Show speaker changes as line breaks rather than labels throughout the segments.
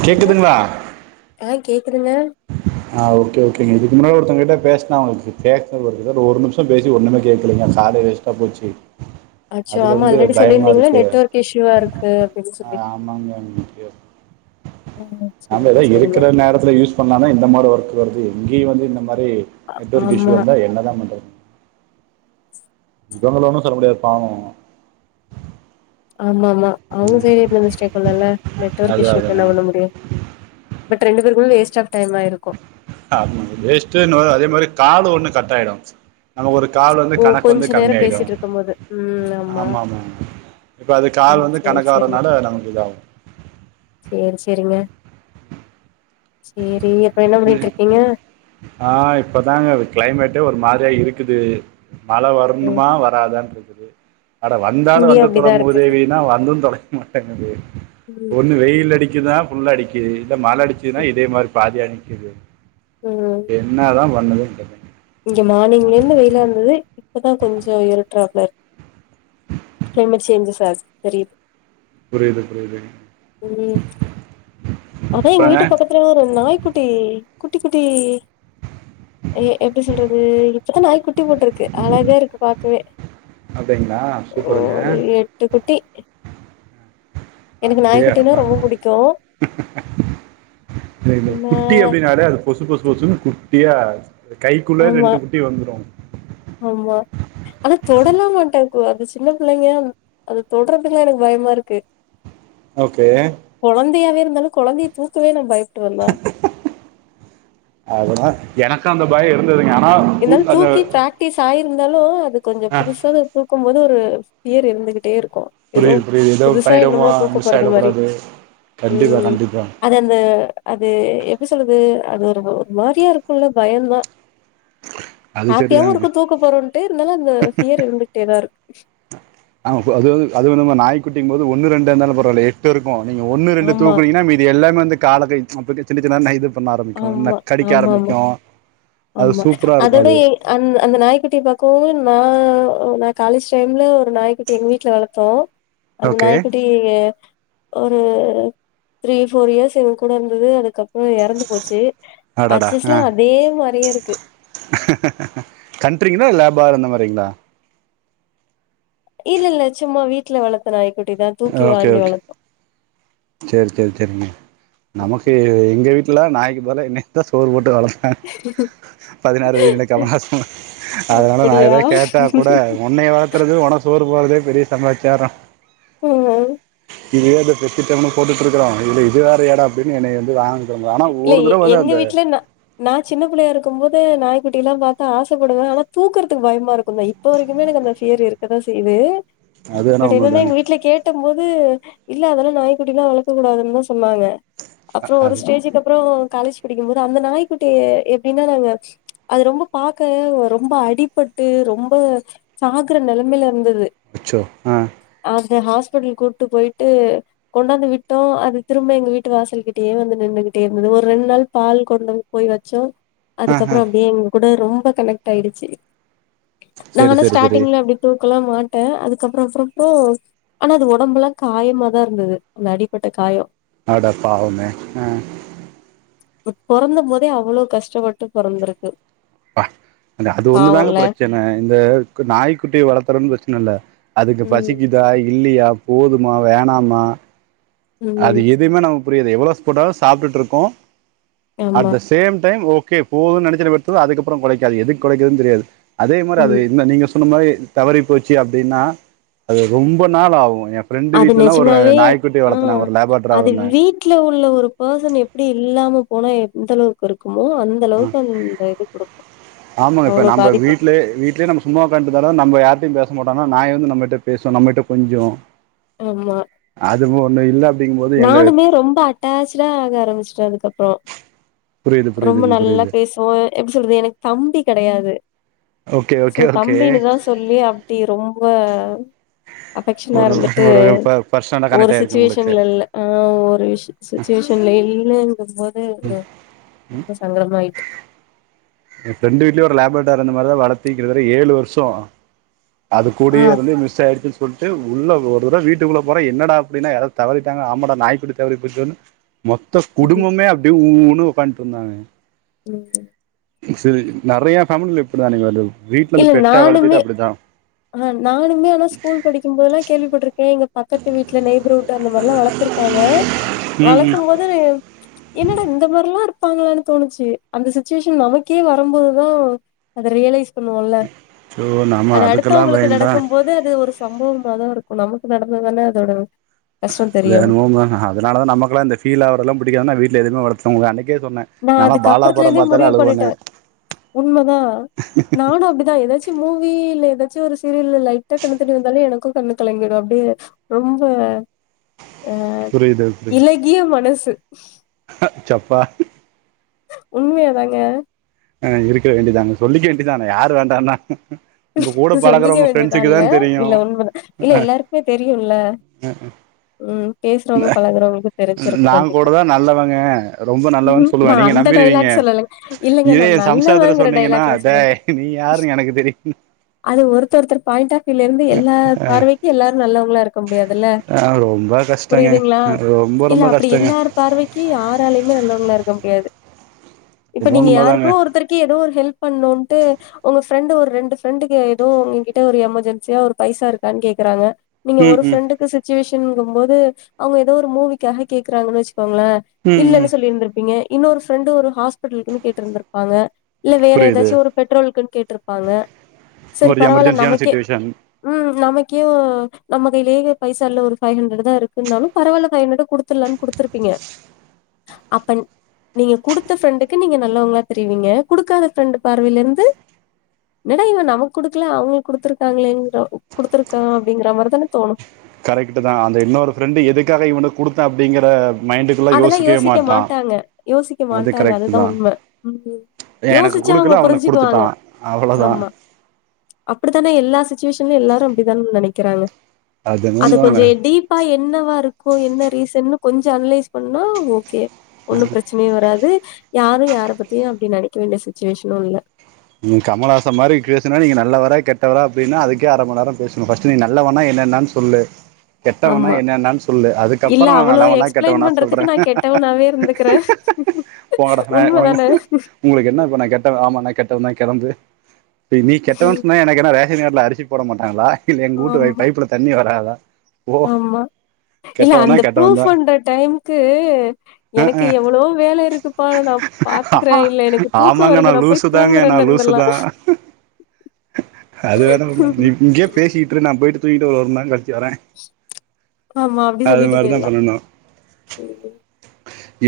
Hello
கேக்குதுங்களா
ஆ கேக்குதுங்க
ஆ ஒகே ஓகேங்க இதுக்கு முன்னாடி ஒருத்தங்க கிட்ட பேசினா அவங்களுக்கு கேக்ல ஒரு நிமிஷம் பேசி ஒண்ணுமே கேட்கலிங்க காட் வேஸ்ட்டா போச்சு
அச்சோ ஆமா
அதுலேருந்து
ஆல்ரெடி
பயமாக
சொல்லிருந்தீங்களே நெட்
இருக்குது
ஒர்க் இஷியூவா இருக்கு அப்டின்னு
ஆ
சொல்லி
ஆமாங்க
ம் சேரிங்க சேரிங்க
எல்லாமே இந்த மாரி ஒர்க் வருது இங்கேயே வந்து இந்த இந்த மாரி நெட் ஒர்க் இஷியூ
ஆமா
வந்தா என்ன தான் பண்றது இவங்கள ஒண்ணும் சொல்ல முடியாது பாவம்
ஆமா ஆமா அவுங்க சைடு இப்ப மிஸ்டேக்கில்லேல்லநெட்வொர்க்
அது
இஸ்யூக்கு
அதான்
என்ன பண்ண முடியும் பட் ரெண்டு பேருக்மே வேஸ்ட் ஆஃப் டைம் ஆயிருக்கு
ஆமாங்க வேஸ்ட்டுன்னு அதே மாரி காலு ஒண்ணு கட்டாயிடு அத்ல ஒரு கால் வந்து
ஓ
கணக்கு வந்து
கொஞ்ச நேரோ
கம்மியாயிடு
பேசிட்டு இருக்கும் போது ம்
ஆமா ஆமா இப்ப அது கால்
ம்
வந்து
சேரி சேரிங்க
கணக்காவுறனால நமக்கு இதாவு
சேரி சேரிங்க சேரி அப்ப என்ன பண்ணிட்டு இருக்கீங்க
ஆ இப்பதாங்க க்ளைமேட்டே ஒரு மா ரிதா இருக்குது மழ
ம்
வர்ணுமா வராதான்ட்ருக் [unintelligible] அட வந்தாலு
இங்கயு
வந்து தொல
அப்டிதா இருக்கு
மூதேவினா வந்து தொலைய மாட்டேங்குது
ம்
ஒன்னு வெயில் அடிக்கிதா ஃபுல்லா அடிக்கிது இப்போ மழ அடிச்சுதுனா இதே மாரி பாதியடிக்குது
ம்
என்னதா பண் [unintelligible]
இங்க மார்னிங்லருந்து வெயிலா இருந்தது இப்பதா கொஞ்சம் இருட்ராப்ல இருக் கிளைமேட் சேஞ்சஸ் ஆது தெரியுது
புரியுது புரியுது
அதா எங்க வீட்டு பக்கத்துல ஒரு நாய்க்குட்டி குட்டி குட்டி எ எப்டி சொல்றது இப்பதா நாய் குட் டி போட்ருக்கு அழகா இருக்கு பாக்கவே
அப்டிங்களா சூப்பருங்க
ஒரு எட்டு குட்டி எனக்கு நாய் குட்டினா ரொம்ப புடிக்கு
இல்ல இல்ல
நா
குட்டி அப்டின்னாலே அது பொசு பொசு பொசுன் குட் டியா என் கைக்குள்ள
ஆமா
ரெண்டு குட்டி வந்துரு
அத தொடலா மாட்டே இப்போ அது சின்ன பிள்ளைலயா அது தொட்றதுக்கே எனக்கு பயமா இருக்கு
ஓகே
ந்தாலு கொழந்தையே தூக்கவே நா பயப்
அதுலா என கா அந்த பயோ இருந்
ந்தாலு தூக்கி பிராக்டீஸ் ஆயிருந்தாலு அது கொஞ்சோ
ஆ.
புதுசாதா இர்கோ கும்போது ஒரு ஏர் இருந்துகிட்டே இரு கோ ஏதோ
புரியுது புரியுது ஏதோ
புதுசா
பண்ணிட்டோமா
என்னமோ தூக்க
மிஸ்
போறது மாரி
ஆயிடக்கூடாது கண்டிப்பா
ம்
கண்டிப்பா
அது அந்த அது எப்பி சொல்லது அது ஒரு ஒ மாரியா இருக்குல்லே பயந்தா
அது
ஹாப்பியாவு
சரிதாங்க
இருக்கு தூக்கா போறோன்ட்டு இருந்தாலு அந்த ஃபியர் இருந்துக்டேதா இரு
ஆமா போ அது வந்து அது வந்து நம்ம நாய்க் குட்டிங் போது ஒன்னு ரெண்டா இந்தாலோ பரவாலே எட்டு இருக்கோ நீங்க ஒன்னு ரெண்டு
ஆமா,
தூக்கினீங்கனா மீதி எல்லாமே வந் தக் கால கை [unintelligible] சின்ன சின்னதா நாய் இது பண்ண ஆரம்பிக்கும் ந
ஆமா
கடிக்க
ஆமா ஆமா
ஆரம்பிக்கும் அது
ஆமா
சூப்பரா இருக்கும்
அதோவுட
அது
எ அந்தே அந்தே நாய்குட்டியே பாக்கவோ எ நா ஓ நா காலேஜ் டைம்ல ஒரு நாய்க்குட்டி எங்கே வீட்லே வளத்தோ அந்த
ஓகே
நாய்குட்டியே ஓ த்ரீ பௌர் இயர்ஸ் இவங்க கூட இருந்தது அதுக்கப்புறம் இறந்து
ஆடாடா ஆ
மாரியே இருக்கு.
கண்ட்ரிங்கா லேபார் அந்த மாதிரி பெைங்களா
இல்ல இல்ல சும்மா வீட்டு விட்டுல வழக்குற நாய்
ஓகே ஓகே சரி சரி சரிங்க நமக்கு எங்க வீட்ல ல்ல நாய்கக்கு போல என்னை தான் சோறு போட்டு வலக் பதினாறு வயதுல கமலா அதனால நான்
அப்படியா?
ஏத கேட்டா கூட உன்னனை வளர்த்த உன சோறு போறதே பெரிய சமாச்சாரம்
ஹ
இதுவே பெிட்டவனுும் போட்டுட்டு இருக்கோம் இல்ல இது வேற எடம் அப்படின்னு என்னை வ வாங்க
இல்ல எங்க வீட்டுல நா நா சின்ன பிள்ளையா இருக்கும் போது நாய்க்குட்டி எல்லாம் பார்த்தா ஆசைப்படுவே ஆனா தூக்குறதுக்கு பயமா இருக்கு இப்போ வரைக்கு எனக்கு அந்த பீலிங் இருக்கதா செய்து
அது வேணா
பட் என்னன்னா
உண்மதாங்க
எங்க வீட்டுல கேட்டு க்கும் போது இல்ல அதெல்லா நாய்குட்டிலா வளக்க கூடாதுனு தா சொன்னாங்க. அப்புறம் ஒரு
அது
ஸ்டேஜ் காலேஜ் படிக்கும்போது அந்த நாய்க்குட்டி எப்படின்னா அது ரொம்ப பாார்க ரொம்ப அடிபட்டு ரொம்ப சாகுற நிலைமையில இருந்தது
அச்சோ ஆஹ
அந்த ஹாஸ்பிட்டல் கூட்டு போயிட்டு கொண்டாந்து விட்டோம் அது திரும்ப எங்க வீட்டு வாசல்கிட்டயே வந்து நின்னு இருந்தது ஒரு ரெண்டு நாள் பால் கொண்டு போய் வச்சம்
ஆ ஆ
அதுக்கப்பறோ அப்படியேவு கூட ரொம்ப கனெக்ட் ஆயிடுச்சி
சரி
நாங்கன்னா
சரி சரி
ஸ்டார்டிங்ல அப்படி போபோ கல்லா மாட்டே அதுக்கப்பறோ அப்புறோஅப்றோ ஆனா அது உடம்புல்லா காயமாதா இருந்தது அந்த அடிபட்ட காயோ
அட பாவமே ஆ
பொறந்த போதே அவ்ளோ கஷ்டப்பட்டு பொறந்திருக்கு
அந்த அது ஒண்ணுதாங்க
பாவோல்ல
பிரச்சன இந்த கு நாய்க்குட்டிய வளத்தறன்னு பிரச் நல்ல அதுக்கு
ம்
பசிக்குதா இல் இல்லயா போதுமா வேணாமா அது
ம்
எதுவுமே நம் புரியாது எவ்வளோ போட்டாலு சாப்ட்டு இருக்கு அட்
ஆமா
த சேம் டைம் ஓக் ஓகே போதுன்னு நினைச்சத அடுத்து அதுக்கப்பறோ கொலைக்காது அது எதுக்கு கொலைக்குதுன்னு தெரியாது அதே மாரி அது
ம்
இந்த நீங்க சொ இப்ப இந்த மாரி தவறி போச்சு அப்டின்னா அது ரொம்ப நாள் ஆவோ என் ஃப்ரெண்ட்
அது
வீட்லல்லா ஒரு
நெஜமாவே
நாய்குட்டி
ஆ
வளத்து
அது வீட்ல உள்ள ஒரு பர்சன் எப்டி இல்லாம போனா எந்த அளவுக்கு இருக்கு
ஆ ஆமாங்க இப்ப
அவ்ளோ
நம்ப
பாதிப்பு
வீட்லயே வீட்லயே நம்ம சும்மா ஒக்காந்துட்டு இருந்தாலு நம்ம யார்கிட்டயு பேச பேச மாட்டாங்க நாய் வந்து நம்மகிட்ட பேசு நம்மகிட்ட கொஞ்சு
ஆமா
அது போ இல்ல இல்ல அப்
நானுமே ரொம்ப அட்டாச்டா ஆக ஆரம்பிச்சிட்டே அதுக்கப்பறோ
புரியுது
ரொம்ப
புரியுதுங்க
நல்லா
புரியுது
பேசுவோ எப்டி சொல்றது எனக்கு தம்பி கெடையாது
ஓகே
சோ
ஓகே ஓகே
தம்பின்னுதா சொல்லி அப்டி ரொம்ப ஆ அஃபெக்க்ஷனா
ஒரு
இருந்துட்டு
ஒரு பர்சனலா
ஒரு
கனெக்ட் ஆயிருக்கு உங்களுக்கு
சிச்சுவேஷன்ல இல்ல ஆ ஒரு விஷ் சுச்சுவேஷன்ல என்னன்னு இந்த அது ரொம்ப சங்கடமா ஆயிட்டு
ஏங்க ஃப்ரெண்ட் வீட்லயு ஒரு லேபர்ட்டாக் அந்த மாரிதா வளத்து கிட்டதட்ட ஏழு வர்சோ அது
ஆ
கூடயே இருந்து மிஸ் ஆயிடுச்சி சொல்ட்டு உள்ள ஒரு தடவ வீட்டுக்குள்ள போற என்னடா அப்டின்னா யாராவது தவறிட்டாங்களா ஆமாடா நாய்க்குட்டி தவறி போச்சோன்னு மொத்த
ம்
குடும்பமே அப்டி உ ம் உக்காந்துட்டு இருந்தாங்க
ம்
சேரி நெறைய ஃபேம்லில இப்டி தா இப்படி தானுங்க அது
இல்ல நானுமே ஆஹ் நானுமே ஆனா ஸ்கூல் படிக்கும் போதுலா கேள்விப்பட்டிருக்கே எங்க பக்கத்து வீட்டுல நைய்பர்வுட் அந்த மாரிலாம் வளத்திருக்காங்க
ம் ம்
வளக்கும் போது என்னடா இந்த மாரி இருப்பாங்கலான்னு தோணுச்சு அந்த சுட்வேஷன் நமக்கே வரும்போது தா அது ரியலைஸ் பண்ணுவோல
ஸோ நம்ம
அது
அதுக்கெல்லாம்
அடுத்தவங்களுக்கு
பயந்தான்
நடக்கும் போது அது ஒரு சம்பவமாதா இருக் நமக்கு நடந்ததுனா அதோட கஷ்டோ தெரியு
என்னமோங்க அதனாலதா நமகெல்லா அந்த ஃபீலாவரதுலாம் பிடிக்காம வீட்டுல எதுவுமே வளக் [unintelligible]
நா அதுக்கப்பறத்துலேந்தே முடிவு பண்ணிட்ட
அழுவேன்னு
உண்மதா நானு அப்டிதா எதாச் சி மூவி இல்ல ஏதாச்சு ஒரு சீரியல்ல லைட்டா கண்லத்தண்ணி வந்தாலு எனக்கு கண்ணு கலங்கிடு அப்டே ரொம்ப அ
புரியுது புரியுது
இலகிய மனசு
சப்பா
உண்மையாதாங்க
அ இருக்க வேண்டிதாங்க சொல்லிக்க வேண்டிதான யாரு வேண்டான்னா
சொல்லிக்க வேண்டியதால்ல இல்ல
தெரியும்
உண்ம இல்ல எல்லார்க்குமே தெரியுல்ல ம் பேசுறவங்க பழகுறவங்களுக்கு
நா
தெரிஞ்சிருக்கு கண்டிப்பா
கூடதா நல்லவங்க ரொம்ப நல்லவன் சொல்லுவ
நா
நீங்க
அந்த
நம்பிருவீங்க
டைலாக் சொல்லலங்க இல்லங்க
இதே
நா
எ சம்சாரத்துல
நல்லவங்கிற
சொன்னீங்கன்னா
டைலாக்லா சொல்லல
டேய் நீ யாருனு எனக் தெரியு
அது ஒருத் ஒருத்தர் பாயிண்ட் ஆஃப் வியூல இருந்து எல்லா பார்வைக்கு எல்லாரு நல்லவங்ளா இருக்க முடியாதுல
ஆ ரொம்ப கஷ்டங்க
புரியுதுங்ளா
ரொம்ப
இல்ல
ரொம்ப
அப்டி
கஷ்டங்க
எல்லார் பார்வைக் யாராலயுமே நல்லவுங்ளா இருக்க முடியாது எது இப்ப
என்னவோ
நீங்க
உண்மதாங்க
யாருக்கோ ஒருத்தருக்கு எதோ ஒரு ஹெல்ப் பண்ணுன்ட்டு ஒங்க ஃப்ரெண்டு ஒரு ரெண் ன்டு ஃப்ரெண்டுங்ல எதோ உங்க கிட்ட ஒரு எமர்ஜென்சியா ஒரு பைசா இருக்கான் கேக்குறாங்க நீங்க
ம்
ஒரு
ம்
ஃப்ரெண்டுக்கு சிச்சுவேஷ் டின்ங்கும்போது அவ்ங்க எதோ ஒரு மூவிக்காக கேக்குறாங்கன் வச் ங்ள
ம் ம்
இல்லன் சொல்லிருந்திருப்பீங்க இன்னொரு ஃப்ரெண்டு ஒரு ஹாஸ்பிடலுக்குன்னு கேட்ருந்திருப்பாங்க இல்ல வேற
புரியுது
எதாச்சு ஒரு பெட்ரோல்க்குன் கேட் ட்ருப்பாங்க சரி
ஒரு
பரவால்ல
எமர்ஜென்சியான
நமக்கே
சுச்சுவேஷன்
ம் நமக்கே உ நம்ம கைலியே பைசா இல்ல ஒரு ஃபைவ் ஹண்ட்ரட் தா இருக்குன்னாலு பரவாயில்ல ஃபைவ் ஹண்ட்ரட் குடுத்துல்லன்னு குடுத்துருப்பீங்க அப்ப நீ நீங்க குடுத்த ஃப்ரெண்டுக்கு நீங்க நல்லவங்ளா தெரியவீங்க குடுக்காத ஃப்ரெண்டு் பார்வையில இருந்து என்னடா இவ நமக்கு குடுக்கல அவங்களுக்கு குடுத்துருக்காங்களேங்ற குடுத்துருக்கா அப்படிங்கற மாரிதான தோணு
கரெக்ட்டுதா அந்த இன்னொரு ஃபிரெண்டு எதுக்காக இவன்ட கெடுத்த அப்டிங்கற
அதெல்லா யோசிக்க மாட்டாங்க யோசிக்க
அது
மாட்டாங்க
கரெக்ட்
அதுதா
தான்
உண்ம ம்
எனக்கு
யோசிச்சா அவங்க
குடுக்கல அவனுக்கு
புரிஞ்சுக்குவாங்க
குடுத்துட்டான் அவ்வளோதான்
ஆமா அப்படித்தானே எல்லா சிச்சுவேஷன்லயு எல்லாரு அப்டித்தான நெனைக் கறாங்க
என்னமோ
அது கொஞ்ச
உண்மதாங்க
டீப்பா எ என்னவா இருக்கு என்ன ரீசன்னு கொஞ்ச அனலைஸ் பண்ணா ஓகே ஒண்ணு பிரச்சனையு வராது யாரு யார பத்தியு அப்டி நெனைக்க வேண்டிய சுச்சுவேஷனு இல்ல
ம் கமலஹாசன் மாரி பேசுனா நீங்க நல்லவரா கெட்டவரா அப்டின்னா அதுக்கே அர மண் நேர பேசணு ஃபர்ஸ்ட் நீ நல்லவனா என்னன்னான் சொல்லு கெட்டவனா
ஆமா
என்னென்னா சொல்லு
இல்ல
அதுக்கப்பற நா
அவ்ளோ
நல்லவனா
எக்ஸ்பிளைன்
கெட்டவனா சொல்ற
பண்றதுக்கு நா கெட்டவனாவே இருந்துக்குறே
போங்கடா
உண்மதான
உனக்கென உங்களுக்கு என்ன இப்ப நா கெட்டவ ஆமா நா கெட் நா கெறந்து இப்ப நீ கெட்டவன் சொன்னா எனக்கென்ன ரேஷன் கடைல அரிசி போட மாட்டாங்களா இல்ல எங்கு ஊட்டு
ஆமா
பைப்ல தண்ணி வராதா ஓ
ஆமா இல்ல
கெட்டவனா
அந்த ப்ரூஃப்
கெட்டவந்தா
வண்ற டைம்க்கு எனக்கு எவ்ளவோ வேல இருக்குப்பா‌ நா நா பாத்துக்றே இல்ல எனக்கு தூக்கோ
ஆமாங்க
வருது நா போய்
லூசு தாங்க நா
தூங்குறேன்னு
லூசு
இருந்துர்லா
தா அது வேணா உண்ம இ இங்கியே பேசிட்ரு நா போயிட்டு தூங்கிட்டு ஒ ஒரு மண்நேரங் க வரே
ஆமா அப்டி
அது
சொல்லிட்டு
மாரிதா
போயிர்லா
பண்ணணு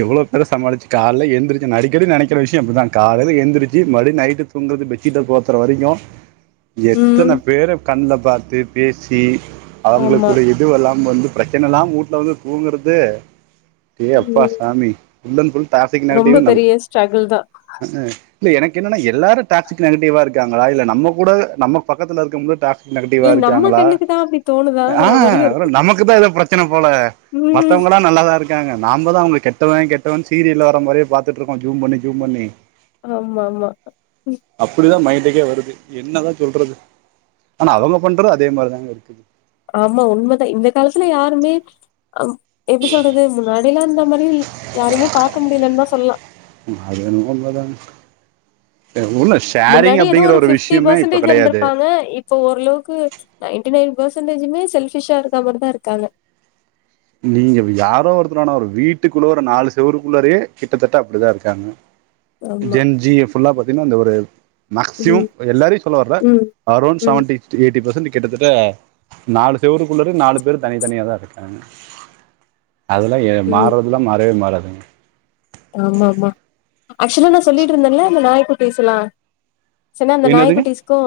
எவ்ளோ பேர சமாளிச்சு கால்ல எந்திரிச் நா அடிக்கடி நெனக்கிற விஷ்யோ அப்டிதா காலைல எந்திரி ஜி மறுவுடி நைட்டு தூங்கறது பெஜ்ஜீட்ட போத்தர வரைக்கு
ம்
எத்தன பேர கண்ல பாத்து பேசி
ஆமா
அவுங்களுக்குள்ள இதுவெல்லாம் ம் வந்து பிரச்சன இல்லாம் ஊட்ல வந்து தூங்கறது அடே அப்பா
ம்
சாமி வுட்டன் ஃபுல் டாக்சிக் நெகட்டிவ்
ரொம்ப
நம்ம
பெரிய ஸ்ட்ரகுல் தா
இல்ல எனக்கென்னனா எல்லாரு டாக்சிக் நெகட்டிவா இருக்காங்களா இல்ல நம்ம கூட நம்ம பக்கத்தல இருக்கவங்க டா நெகட்டிவா
இல்ல நம்ம
இருக்காங்களா
கண்ணுக்கு தான் அப்டி தோணுதாங்கிற மாரியும் இருக்கு
ஆஹ் நமக்கு தா எதோ பிரச்சன போல
ம்
மத்தவங்களா நல்லாதா இருக்காங்க நாம்பதா அவங்கள கெ ட்டவ கெட்டவன் சீரியல்ல வர மாரியே பாத்துட்ருக்கூ ஜூம் பண்ணி ஜூம் பண்ணி
ஆமாமா
ண்டுக்கே வருது என்னதா சொல்றது ஆனா அவுங்க பண்றது அதே மாரிதாங்க இருக்குது
ஆமா உண்மதா இந்த காலத்துல யாருமே அம் எப்டி சொல்றது முன்னாடியெல்லா இந்த மாரி ல் யாரயுமே பாக்க முடிலன் தா சொல்லா
ம் அதென்மோ உண்மதாங்க
முன்னாடி எதோ ஒரு பிப்டி
விஷயமே இப்ப
பர்சன்டேஜு
கிடையாது
இருந்துருப்பாங்க இப்ப ஓர்ளவுக்கு நைன்டி நைன் பர்சன்டேஜுமே செல்பிஷா இருக்க மாரிதா இருக்காங்க
நீங்க யாரோ ஒருத்தர் வேனா ஒரு வீட்டுக்குள்ள ஒரு நாலு செவருக்குள்ளாரயே கிட்டத்தட்ட அப்டிதா இருக்காங்க
ஆமா
ஜென் ஜி ய ஃபுல்லா பாத்தீங்கனா இந்த ஒரு மேகிசிமம்
ம்
எல்லாரையு சொல்ல வர்ல
ம்
அரௌண்ட்
ம்
செவன்டி எய்ட்டி பர்சன்டேஜ் கிட்டத்தட்ட நாலு செவுருக்குள்ளர நாலு பேரு தனித்தனியாக தா இருக்காங்க அதெல்லா ஏ
ம்
மாறதுல்லா மாறவே மாறாது
ஆமா ஆமா ஆக்சுலா நா சொல்லிட்ருந்தேல அந்த நாயப்ப பேசலா சென்னா அந்த
என்னதுங்க
நாய்க்குட்டிஸ்க்கு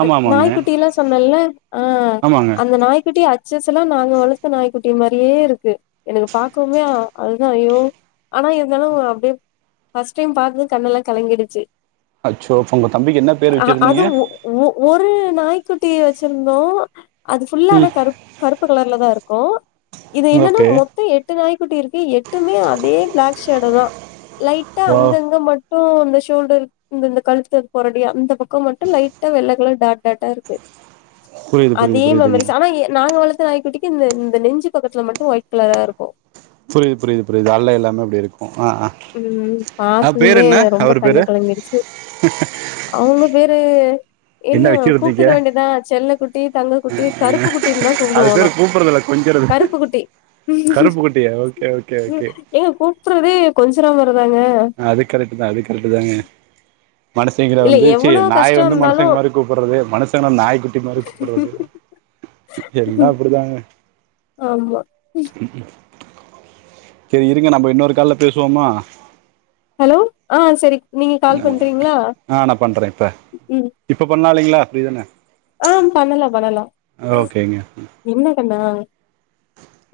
ஆமா ஆமாங்க
நாய்க்குட்டிலா சொன்னேல ஆ
ஆமாங்க
அந்த நாய்க்குட்டி சில்சில்லா நாங்க வளத்த நாய்க்குட்டி மாரியே இருக்கு எனக்கு பாக்கமே அ அவ்ளோதா ஐயோ ஆனா இருந்தாலு அ அப்டியே ஃபர்ஸ்ட் டைம் பாக்கும்போது கண்ணெல்லா கலங்கிடுச்சி
அச்சோ அப்ப ஒங்க தம்பிக்கு என்னா பேரு வச்சிருந்தீங்க
குட்டி வச்சிருந்தோ அது ஃபுல்லா ஆன
ம்
கருப் கருப்பு கலர்ல தா இருக்கு இது என்னன்னா
ஓகே
மொத்த எட்டு நாய்க்குட்டி இருக்கு எட்டுமே அதே சோட தா லைட்டா
ஓ
அங்கங்க ம ட்டு அந்த ஷோல்டர் இந்த இந்த கழுத்து போறடியா அந்த பக்கோ மட்டு லைட்டா வெள்ளகலர் டாட் டாட்டா இருக்கு
புரியுது புரியுது
அதே
புரியுதுங்க
மெமரிஸ் அனா எ நாங்க வளத் நாய்குட்டிக்கு இந்த இந்த நெஞ்சு பக்கத்துல மட்டு ஒயிட் கலரா இருக்கு
புரிது புரிது புரிது அல்ல எல்லாமே அப்படி இருக்கு
ம் பாத்ததுமே
என்ன
ரொம்ப
அவரு
கண்ணு
பேரு
கலங்கிடுச்சு அவங்க பேரு என்ன கூப்ட்டுக்க வேண்டிதா செல்ல குட்டி தங்க குட்டி கருப்பு குட்டன்லா
அது
கூப்புடுவோ அனா
பேரு கூப்பிடுறதுல கொஞ்சுறது
கருப்பு குட்டி
கருப்பு குட்டியா ஓகே ஓகே ஓகே
எங்க கூப்ட்றதே அப்பறோ
அது கரட்டுதா அது கரட்டுதாங்க கடசி இதுல
இல்ல
வந்து சி
எவ்ளோ
நாய
கஷ்டோ
வந்து
இருந்தாலு
மனுஷங்க மாரி கூப்பறது மனுஷங்க நாய் குட்டி மாரி கூப்பறது எல்லா அப்டிதாங்க
ஆமா
சேர் இருங்க நம்ப இன்னொரு கால்ல பேசுவோமா
ஹலோ ஆ செரி
என்னங்க ஆ நா பண்ற இப்ப
ம்
இப்ப பண்லா இல்லிங்ளா ஃப்ரீதான
ஆ பண்ணலா
ஓகேங்க ம்
ஆ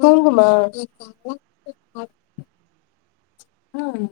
குங்குமா ஆ